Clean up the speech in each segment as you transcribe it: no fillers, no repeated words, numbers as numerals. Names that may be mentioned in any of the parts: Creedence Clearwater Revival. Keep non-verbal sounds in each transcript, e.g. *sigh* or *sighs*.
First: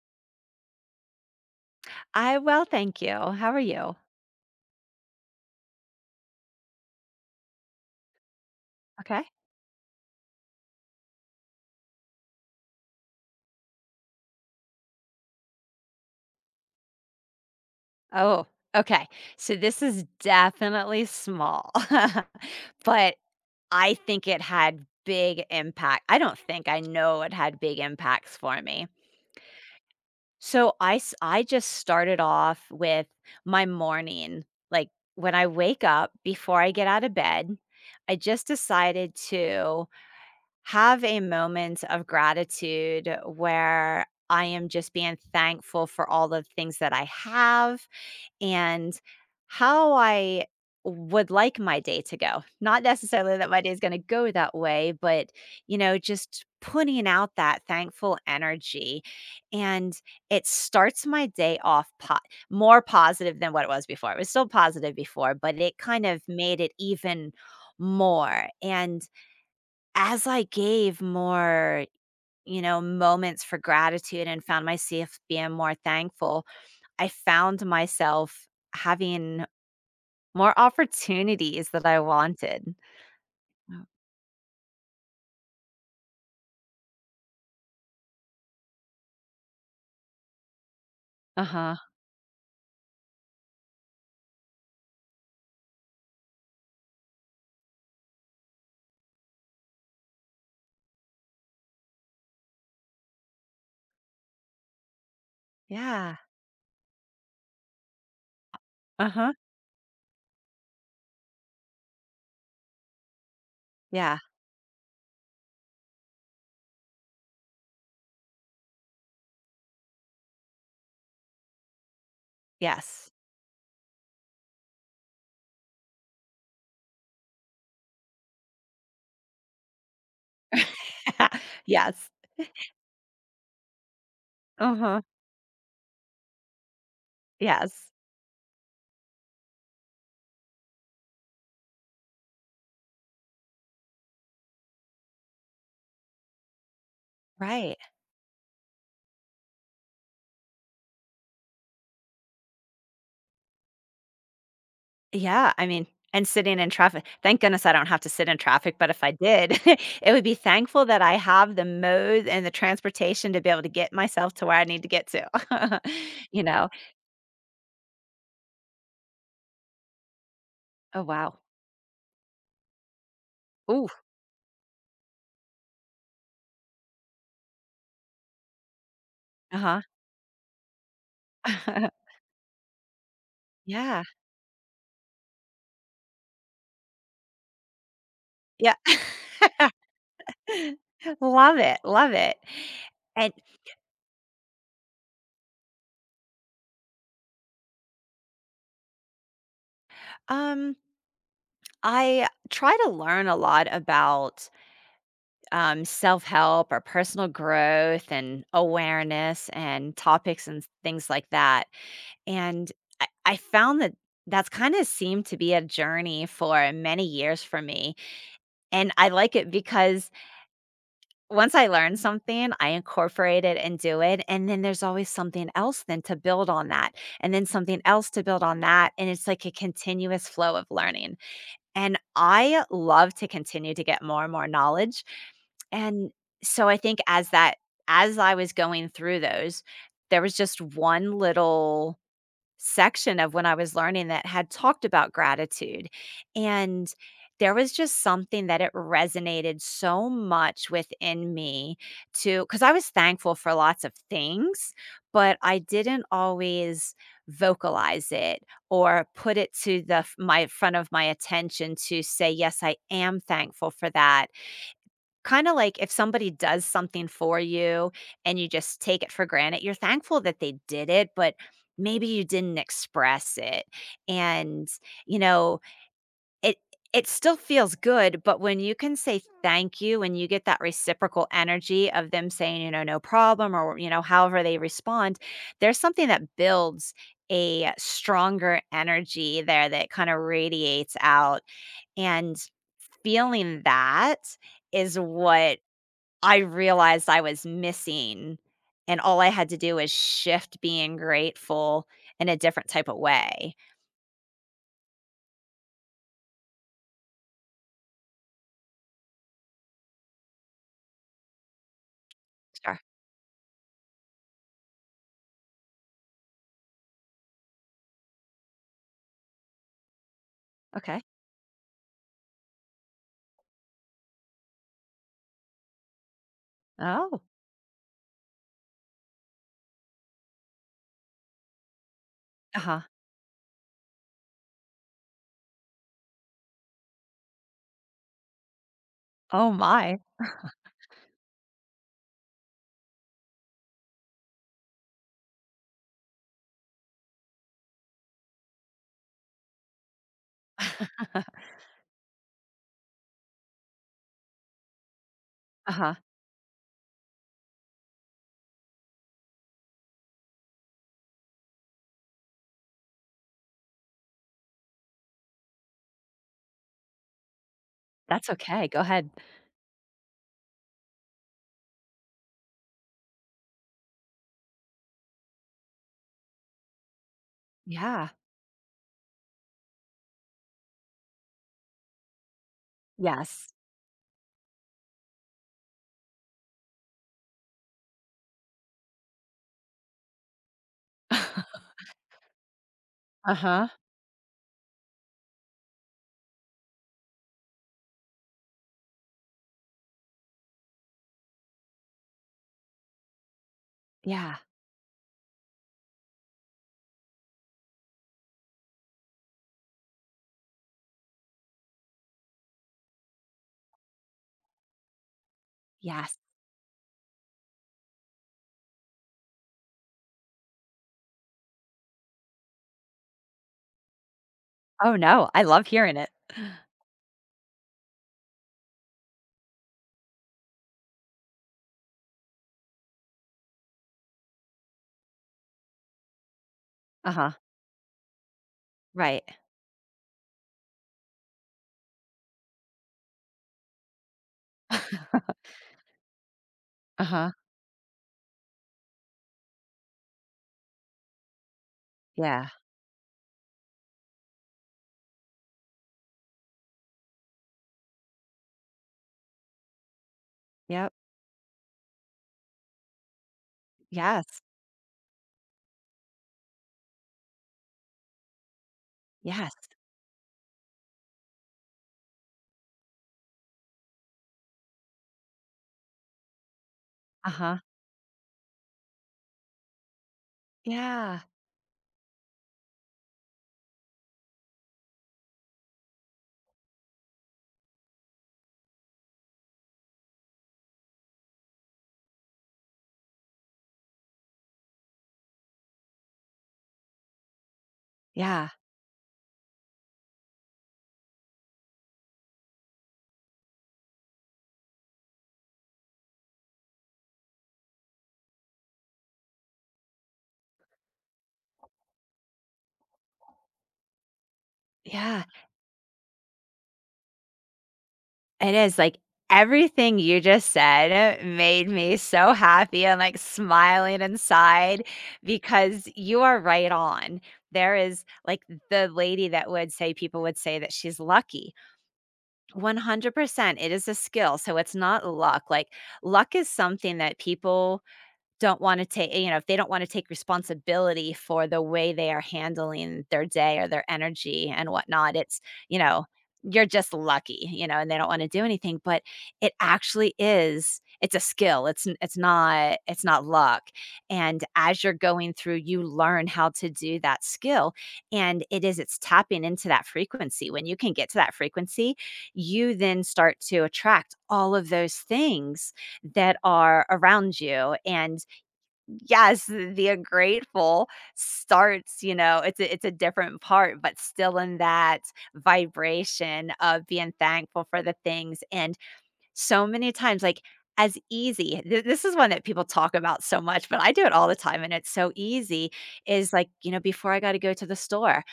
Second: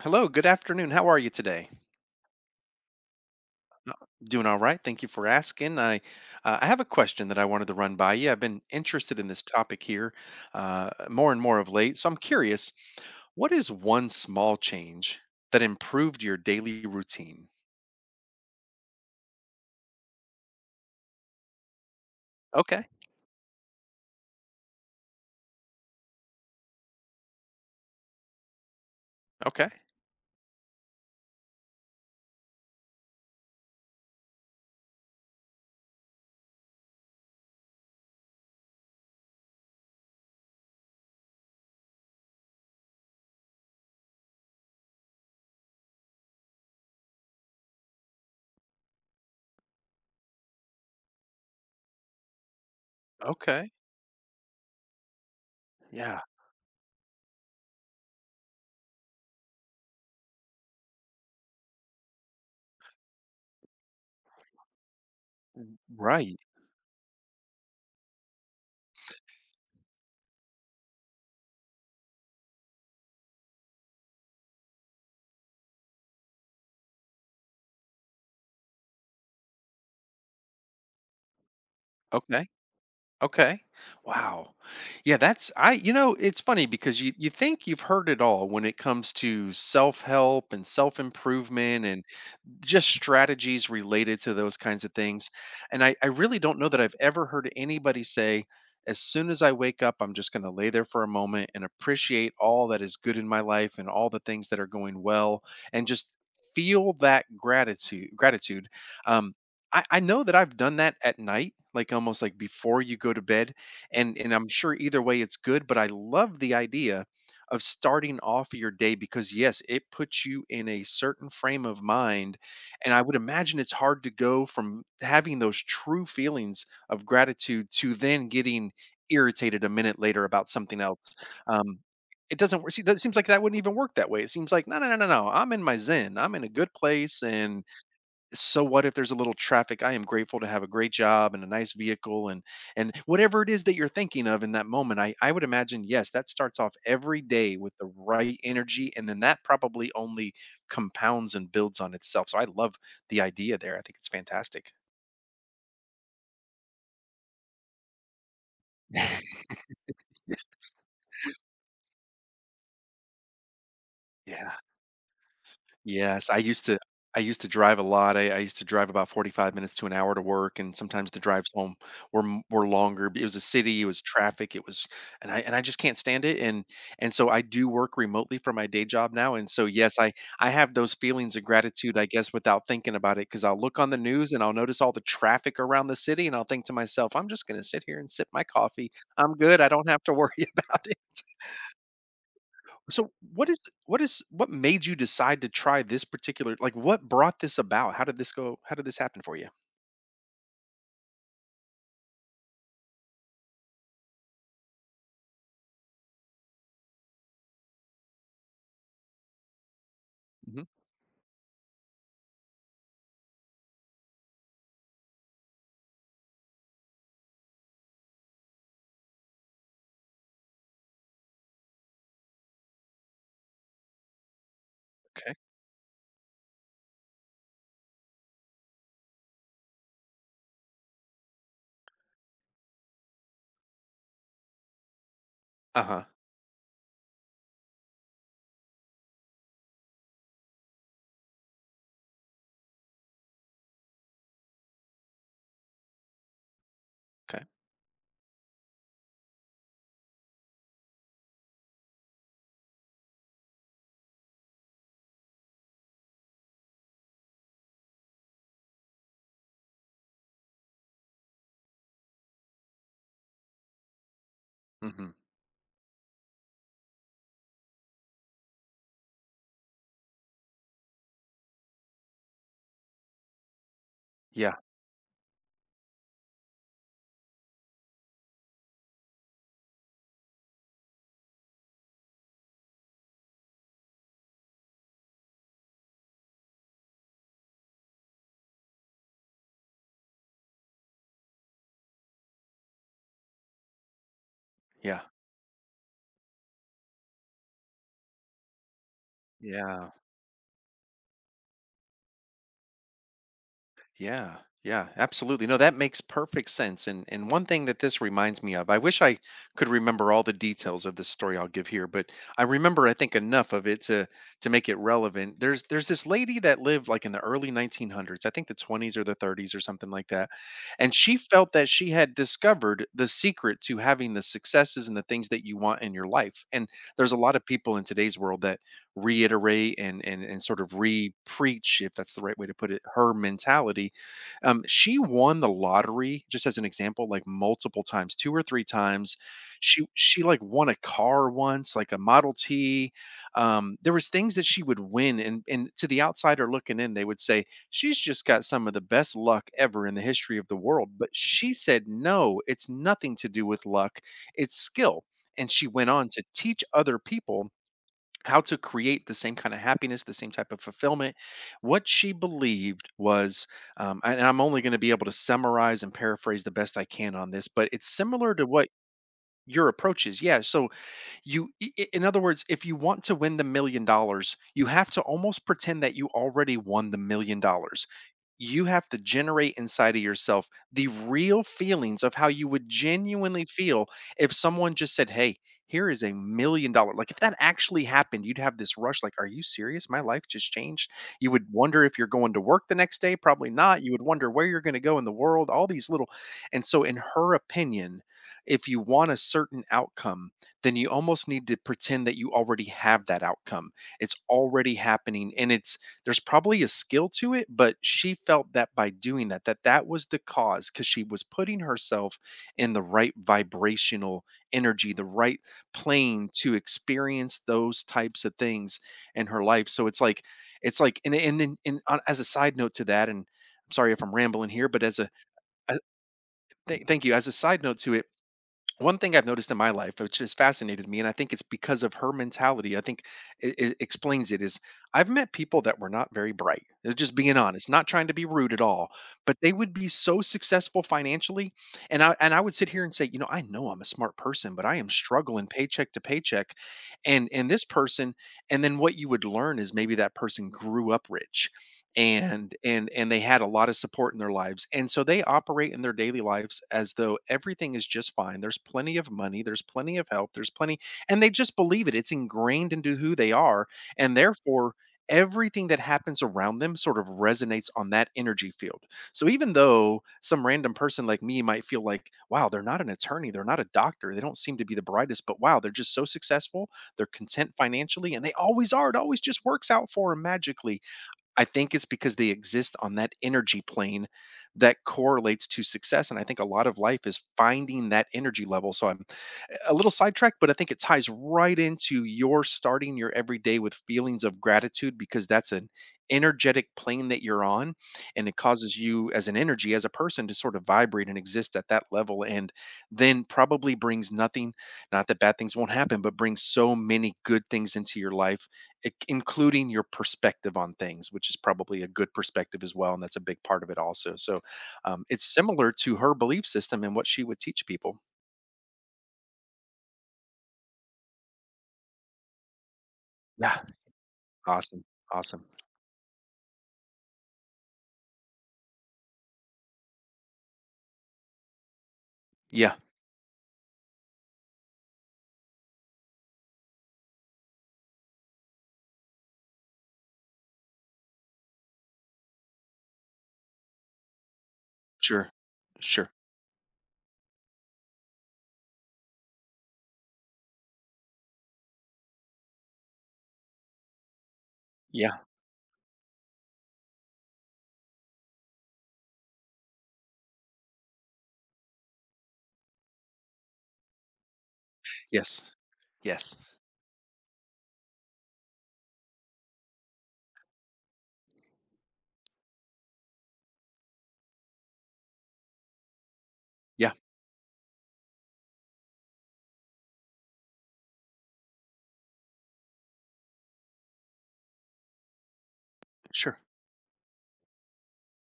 Hello, good afternoon. How are you today? I well, thank you. How are you? Doing all right. Thank you for asking. I have a question that I wanted to run by you. I've been interested Okay. in this topic here more and more of late. So I'm curious, what is one small change that improved your daily routine? Oh, okay. So this is definitely small, *laughs* Okay. but I think it had big impact. I don't think, I know it had big impacts for me. Okay. So I just started off with my morning, like when I wake up before I get out of bed, I just decided to have a moment of gratitude where I am just being thankful for all the things that I have, and how I would like my day to go. Not necessarily that my Okay. day is going to go that way, but you know, Yeah. just putting out that thankful energy, and it starts my day off more positive than what it was before. It was still positive before, but it kind of Right. made it even more. And as I gave more, you know, moments for gratitude and found myself being more thankful, I found myself having more opportunities that I Okay. wanted. Okay. Mm. Wow. Yeah, that's I you know, It's funny because you think you've heard it all when it comes to self-help and Uh-huh. self-improvement just strategies related to those kinds of things. And I really don't know that I've ever heard anybody say, as soon as I wake up, I'm just going to lay there for a moment and appreciate all that is good in my life and all the things that are going well and just Yeah. feel that gratitude. Uh-huh. um I know that I've done that at night, like almost like before you go to bed, and Yeah. and I'm sure either way it's good. But I love the idea of starting off your day because yes, it puts you in a certain frame of mind and I Yes. would imagine it's hard to go from having those true feelings of gratitude to then getting irritated a minute later about something else. *laughs* Um, Yes. it doesn't work. It seems like that wouldn't even work that way. It seems like, no, no, no, Uh-huh. no, no. I'm in my zen. I'm in a good place. And Yes. so what if there's a little traffic? I am grateful to have a great job and a nice vehicle, and whatever it is that you're thinking of in that moment, I would imagine yes, that starts off every day with Right. the right energy, and then that probably only compounds and builds on itself. So I love the idea there. I think it's fantastic. Yeah, I mean, and sitting in traffic, thank goodness I don't have to sit in traffic, but if I did, *laughs* it would be *laughs* thankful that I have the mode and the transportation to be able to get myself to Yeah. where I need to get to. *laughs* Yes, You know? I used to drive a lot. I used to drive about 45 minutes to an hour to work, and Oh, sometimes the wow. drives home were longer. It was a city, it Ooh, was traffic, it was, and I just can't stand it. And so I do work remotely for my day job now. And so uh-huh. yes, I have those feelings of gratitude, I *laughs* guess, without thinking about it, because I'll look on the Yeah, news and I'll notice all the traffic around the city, and I'll think to myself, I'm just gonna sit here and sip my yeah. coffee. I'm *laughs* good. I don't have to worry *laughs* about it. Love it, love it. So And, what is what made you decide to try this particular, like what brought this about? How did this go? How did this happen for you? um, I try to learn a lot about, self-help or personal growth and awareness and topics hmm and things like that. And I found that that's kind of seemed to be a journey for many years for me. And I like it because once I learn something, I incorporate it and do it. And then there's always Okay. something else then to build on that, and then something else to build on that. And it's like a continuous flow of learning. And I love to continue to get more and more knowledge. Uh huh. And so I think as that, as I was going through those, there was just one little section of when I was learning that had talked about gratitude. And Okay. there was just something that it resonated so much within me, to because I was thankful for lots of things, but I didn't always vocalize it or put it to the my front of my attention to say yes, I am thankful for that. hmm Kinda like if somebody does something for you and you just take it for granted, you're thankful that they did it, but maybe you didn't express it. Yeah. And, you know, it it still feels good, but when you can say thank you and you get that reciprocal energy of them saying, you know, "No problem," or, you know, however they respond, there's something that builds a stronger energy there that kinda radiates out, and feeling that is Yeah. what I realized I was missing, and all I had to do Yeah. was shift being grateful in a different type of way. Yeah, yeah, absolutely. No, that makes perfect sense. And one thing that this reminds me of, I wish I could remember all the details of this story I'll give here, but I Sure. remember I think enough of it to make it relevant. There's this lady that lived like in the early 1900s, I think the 20s or the 30s or something like that, and Okay. she felt that she had discovered the secret to having the successes and the things that you want in your life. And there's a Oh. lot of people in today's world that reiterate and sort of re-preach, if that's the right way to put it, Uh-huh. her mentality. She won the lottery, just as an example, like multiple times, two or three times. Oh She my. she like won a car once, like a Model T. There was things that she would win, and to the outsider looking in, they would say she's just got some of the best luck ever in the history of the world. But *laughs* she said no, it's nothing to do with luck, it's skill. And she went Uh-huh. on to teach other people how to create the same kind of happiness, the same type of fulfillment. What she believed was, and I'm only going to be able to summarize and paraphrase the best I can on this, but it's That's similar to what okay. Go ahead. your approach is. Yeah. So in other words, if you want to win the $1 million, you have to almost pretend that you already won the $1 million. Yeah. You have to generate inside of yourself the real feelings of how you would genuinely Yes. feel if someone just said, "Hey, here is a $1 million." Like if that actually happened, you'd have this rush like, "Are you serious? My life just changed." You would *laughs* wonder if you're going to work the next day, probably Uh-huh. not. You would wonder where you're going to go in the world, all these little. And so in her opinion, if you want a certain outcome, then you almost need to pretend that you already have that outcome. It's Yeah. already happening and it's there's probably a skill to it, but she felt that by doing that, that that was the cause because she was putting herself in the right vibrational energy, the right Yes. plane to experience those types of things in her life. So it's like, and then and on, as a side note to that, and I'm sorry if I'm rambling here, but Oh as no. I love a hearing it. *gasps* *sighs* Thank you. As a side note to it, one thing I've noticed in my life, which has fascinated me, and I think it's because of her mentality, I think it explains it, is I've met people that were not very bright. They're just Uh-huh. being honest, not trying to be rude at all, Right. but they would be so successful financially. And I would sit here and say, you know, I know I'm a smart person, but I am *laughs* struggling paycheck to paycheck. And Uh-huh. and this person, and then what you would learn is maybe that person grew up rich Yeah. and they had a lot of support in their lives, and so they operate in their daily lives as though everything is just fine. There's plenty of money, there's plenty of help, there's plenty, Yep. and they just believe it. It's ingrained into who they are, and Yes. therefore everything that happens around them sort of resonates on that energy field. So even Yes. though some random person like me might feel like, wow, they're not an attorney, they're not a doctor, they don't seem to be the brightest, but wow, they're just so successful. They're content Uh-huh. financially and they always are. It always just works out for them magically. Yeah. I think it's because they exist on that energy plane that correlates to success, and I think a lot of life is finding that energy level. So I'm a little sidetracked, but I think it ties right into your starting your every day with feelings of gratitude, because that's an energetic plane that you're on, and it Yeah. causes you as an energy, as a person to sort of vibrate and exist at that level, and then probably brings nothing, not that bad things won't happen, but brings so many good things into your life, including your perspective on things, which is probably a good perspective as well, and that's a big part of it also. So Yeah. It's Yeah. similar to her belief system and what she would teach people. It is, like, everything you just said made me so happy and, like, Yeah, smiling awesome, inside awesome. because you are right on. There is like, the lady that would say, people would say that she's lucky. Yeah, 100%, it is a skill, so it's not luck, like, luck is something that people don't wanna take, you know, if they don't wanna take responsibility for the way they are handling their day or their energy and whatnot, sure, it's, you know, sure. you're just lucky, you know, and they don't wanna do anything, but it actually is, it's a skill, it's not luck, and as you're Yeah, going through, you learn how to do that skill, and it is, it's tapping into that frequency. When you can get to that frequency, you then start to attract all of those yes, things that yes. are around you, and yes, the grateful starts, you know, it's a, it's a different part, but still in that vibration of Yeah, being thankful for the things, and so many times, like, as easy, th this is one that people talk about so much, but I do it all the time, and it's so easy, is sure. like, you know, before I gotta go to the store,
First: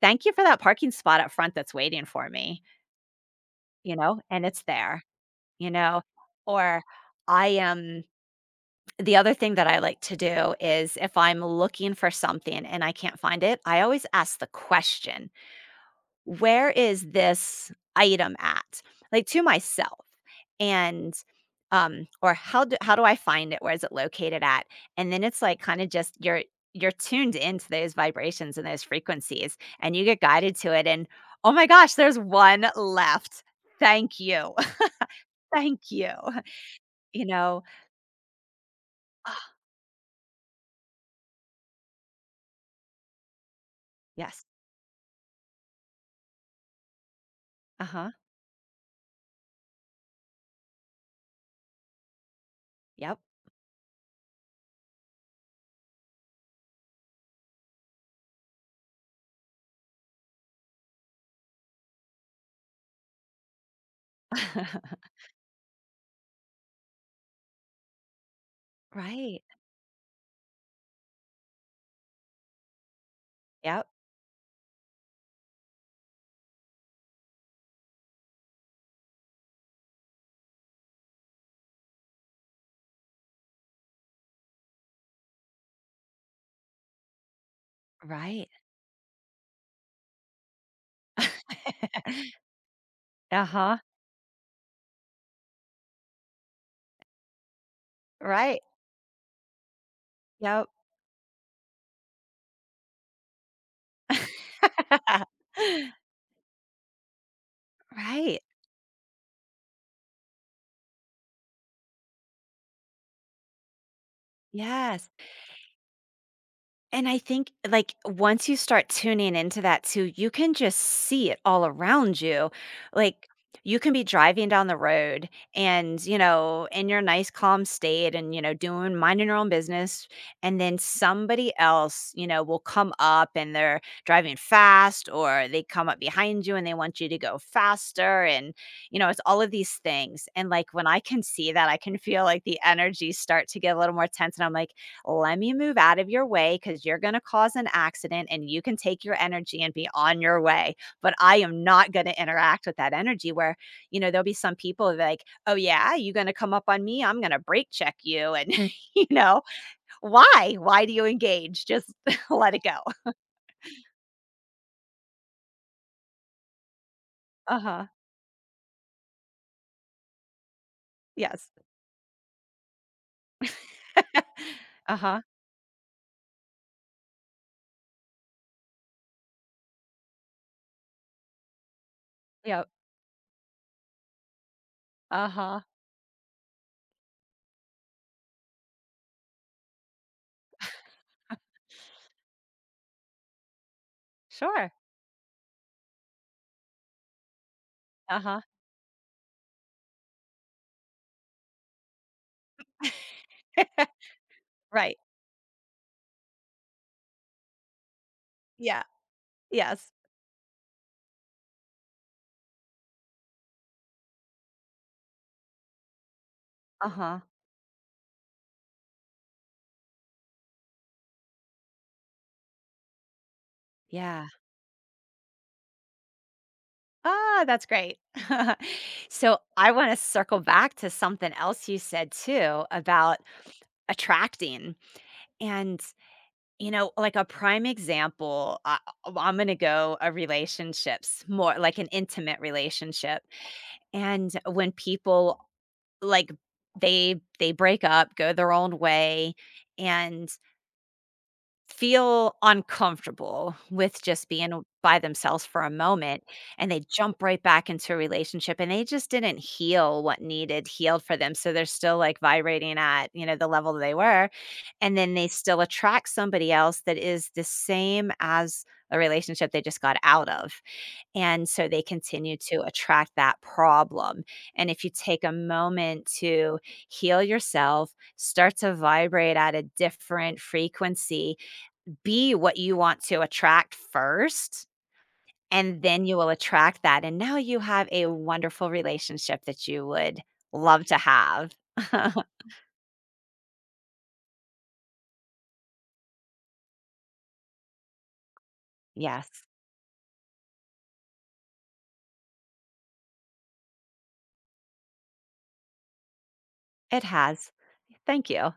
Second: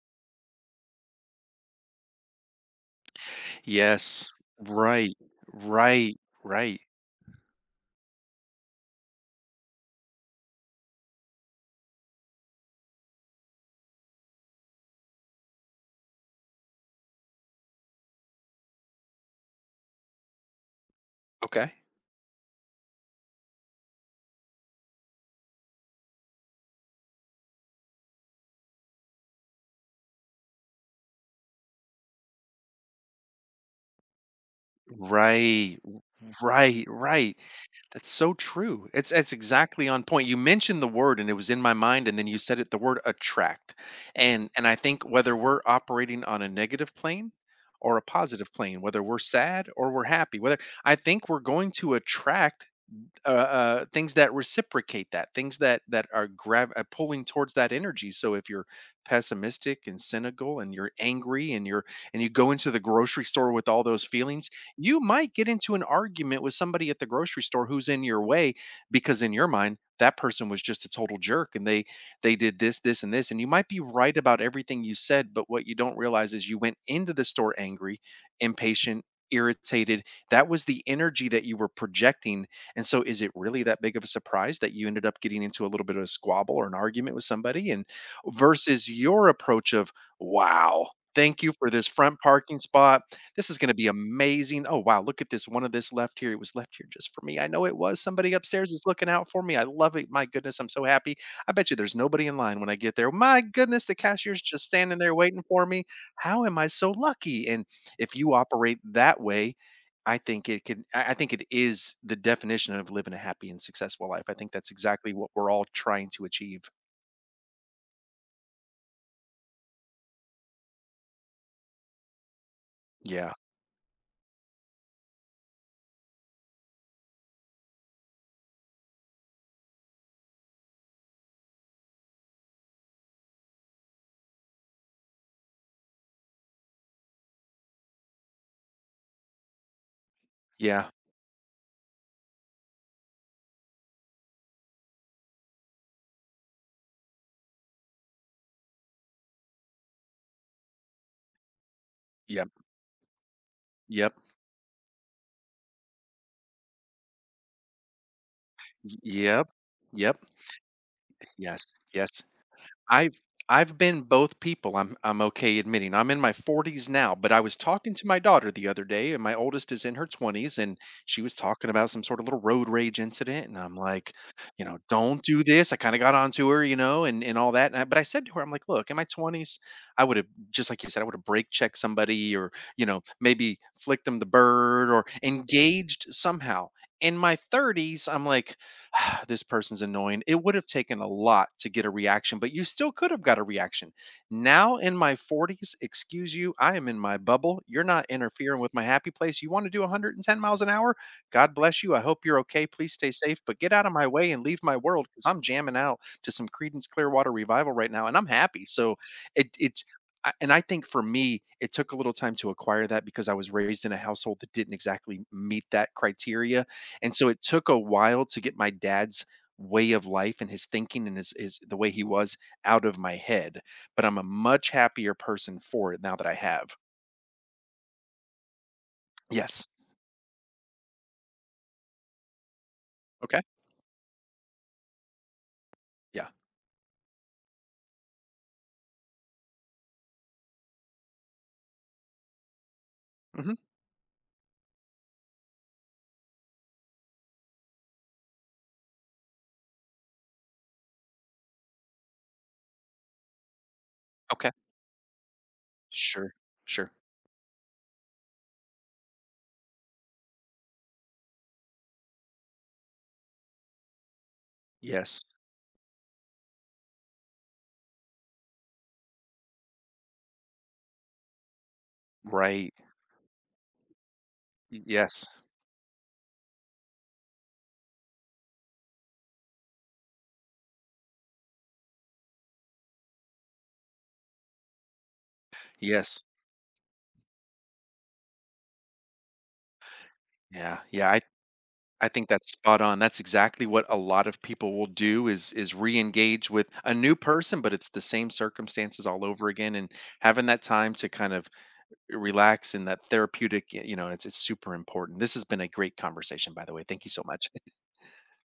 "Thank you for that parking spot up front that's waiting for me," you know, Yes, and it's there, right, you know? right, right. Or I am, the other thing that I like to do is if I'm looking for something and I can't find it, I always ask the question, "Where is this item at?" Like, to myself, and, Okay. Or, "How do I find it? Where is it located at?" And then it's, like, kinda just you're tuned into those vibrations and those frequencies, and you get guided to it, and, "Oh my gosh, there's one left. Thank you. *laughs* Right, Thank you." *laughs* right, You right. know? That's so true. It's Ah, exactly on point. You mentioned the word and it was in my mind and then you said it, the word attract. yes. And I think whether we're operating on a negative plane or a Uh-huh. positive plane, whether we're sad or we're happy, whether I think we're going to attract Yep. Things that reciprocate that, things that that are grab pulling towards that energy. So if you're pessimistic and cynical, and you're angry, and you're and you go into the grocery store with all those feelings, *laughs* you might get into an argument with somebody at the grocery store who's in your way because in Right. your mind that person was just a total jerk and they did this, this, and this, and you might be Yep. right about everything you said, but what you don't realize is you went into the store angry, impatient, irritated. That was the energy that you were projecting, and so, is it really that big of a surprise that you ended up getting into a little bit of a squabble or an argument with somebody? And Right. versus your approach of, wow, thank you for this front *laughs* parking spot. This is going to Uh-huh. be amazing. Oh, wow, look at this. One of this left here. It was left here just for me. I know it was. Somebody Right. upstairs is looking out for me. I love it. My goodness, I'm Yep. so happy. I bet you there's nobody in line when I get there. My goodness, the cashier's just standing there waiting *laughs* for me. How am I so lucky? And if you Right. operate that way, I think it is the definition of living a happy and successful life. I think that's Yes. exactly what we're all trying to achieve. And I think, like, once you start tuning into that too, you can just see it all around you. Like, Yeah. you can be driving down the road and, you know, in your nice calm state and, you know, doing, minding your own business. And then somebody else, you know, will come up and they're driving fast, or they come up behind you and they want you to go faster. And, you know, it's all of these things. And like when Yeah. I can see that, I can feel like the energy start to get a little more tense. And I'm like, let me move out of your way because you're going to cause an accident and you can take your energy and be on your way. But I am not going to Yep. interact with that energy where, you know, Yep. there'll be some people like, oh, yeah, you're going to come up on me, I'm going to brake check you. And, *laughs* you know, Yep. Yep. why? Why do you Yes. engage? Just Yes. *laughs* let it go. I've I've been both people, I'm okay admitting. I'm in my 40s now, but I was Uh huh. talking to my daughter the other day, and my oldest is in her 20s, and she was Yes. talking about some sort of little road rage incident, and I'm like, *laughs* you know, Uh huh. "Don't do this." I kinda got onto her, you know, and all that, and I but I said to her, I'm like, "Look, in my 20s, I would've just like you said, I would've brake checked somebody or, Yep. you know, maybe flicked them the bird or Uh huh. engaged somehow." In my 30s, I'm like, *sighs* this person's annoying. It would have taken a lot to get a reaction, but you still could have got a reaction. Sure. Now in my 40s, excuse you, I am in my bubble. You're not Uh huh. interfering with my happy place. You want to do 110 miles an hour? God bless you. I hope you're okay. Please stay safe, but get out of *laughs* my way and leave my Right. world because I'm jamming out to some Creedence Clearwater Revival right now and I'm happy. Yeah. So it, it's, Yes. And I think for me, it took a little time to acquire that because I was raised in a household that didn't exactly meet that criteria, Uh and huh. so it took a while to get my dad's way of life and his thinking and his the way he was out of my head. But I'm a Yeah. much happier person for it now that I have. Ah, that's great. *laughs* So Yes. I want to circle back to something else you said too about Okay. attracting. And, Yeah. you know, like a prime example, I, I'm going to go a relationships, more like an intimate relationship. hmm And when people like they break up, go their own way, and feel uncomfortable with just Okay. being by themselves for a moment Sure. and they Sure. jump right back into a relationship, and they just didn't heal what needed healed for them, so they're still like vibrating at, you know, the level that they were, and then Yes. they still attract somebody else that is the same as a relationship they just got out of, and so they continue to Right. attract that problem. And if you take a Yes. moment to heal yourself, start to vibrate at a different frequency, be what you want to attract first, and then you Yes. will attract that. And now you have a wonderful relationship that you would Yeah. love to Yeah. Have. I *laughs* think that's spot on. That's exactly what a lot of people will do is re-engage with a new person, but it's the same circumstances all Yes, over again. And having that time to kind of relax and that therapeutic, you know, it's super important. This has been a great conversation, by the way. it Thank you so much. has. Thank you.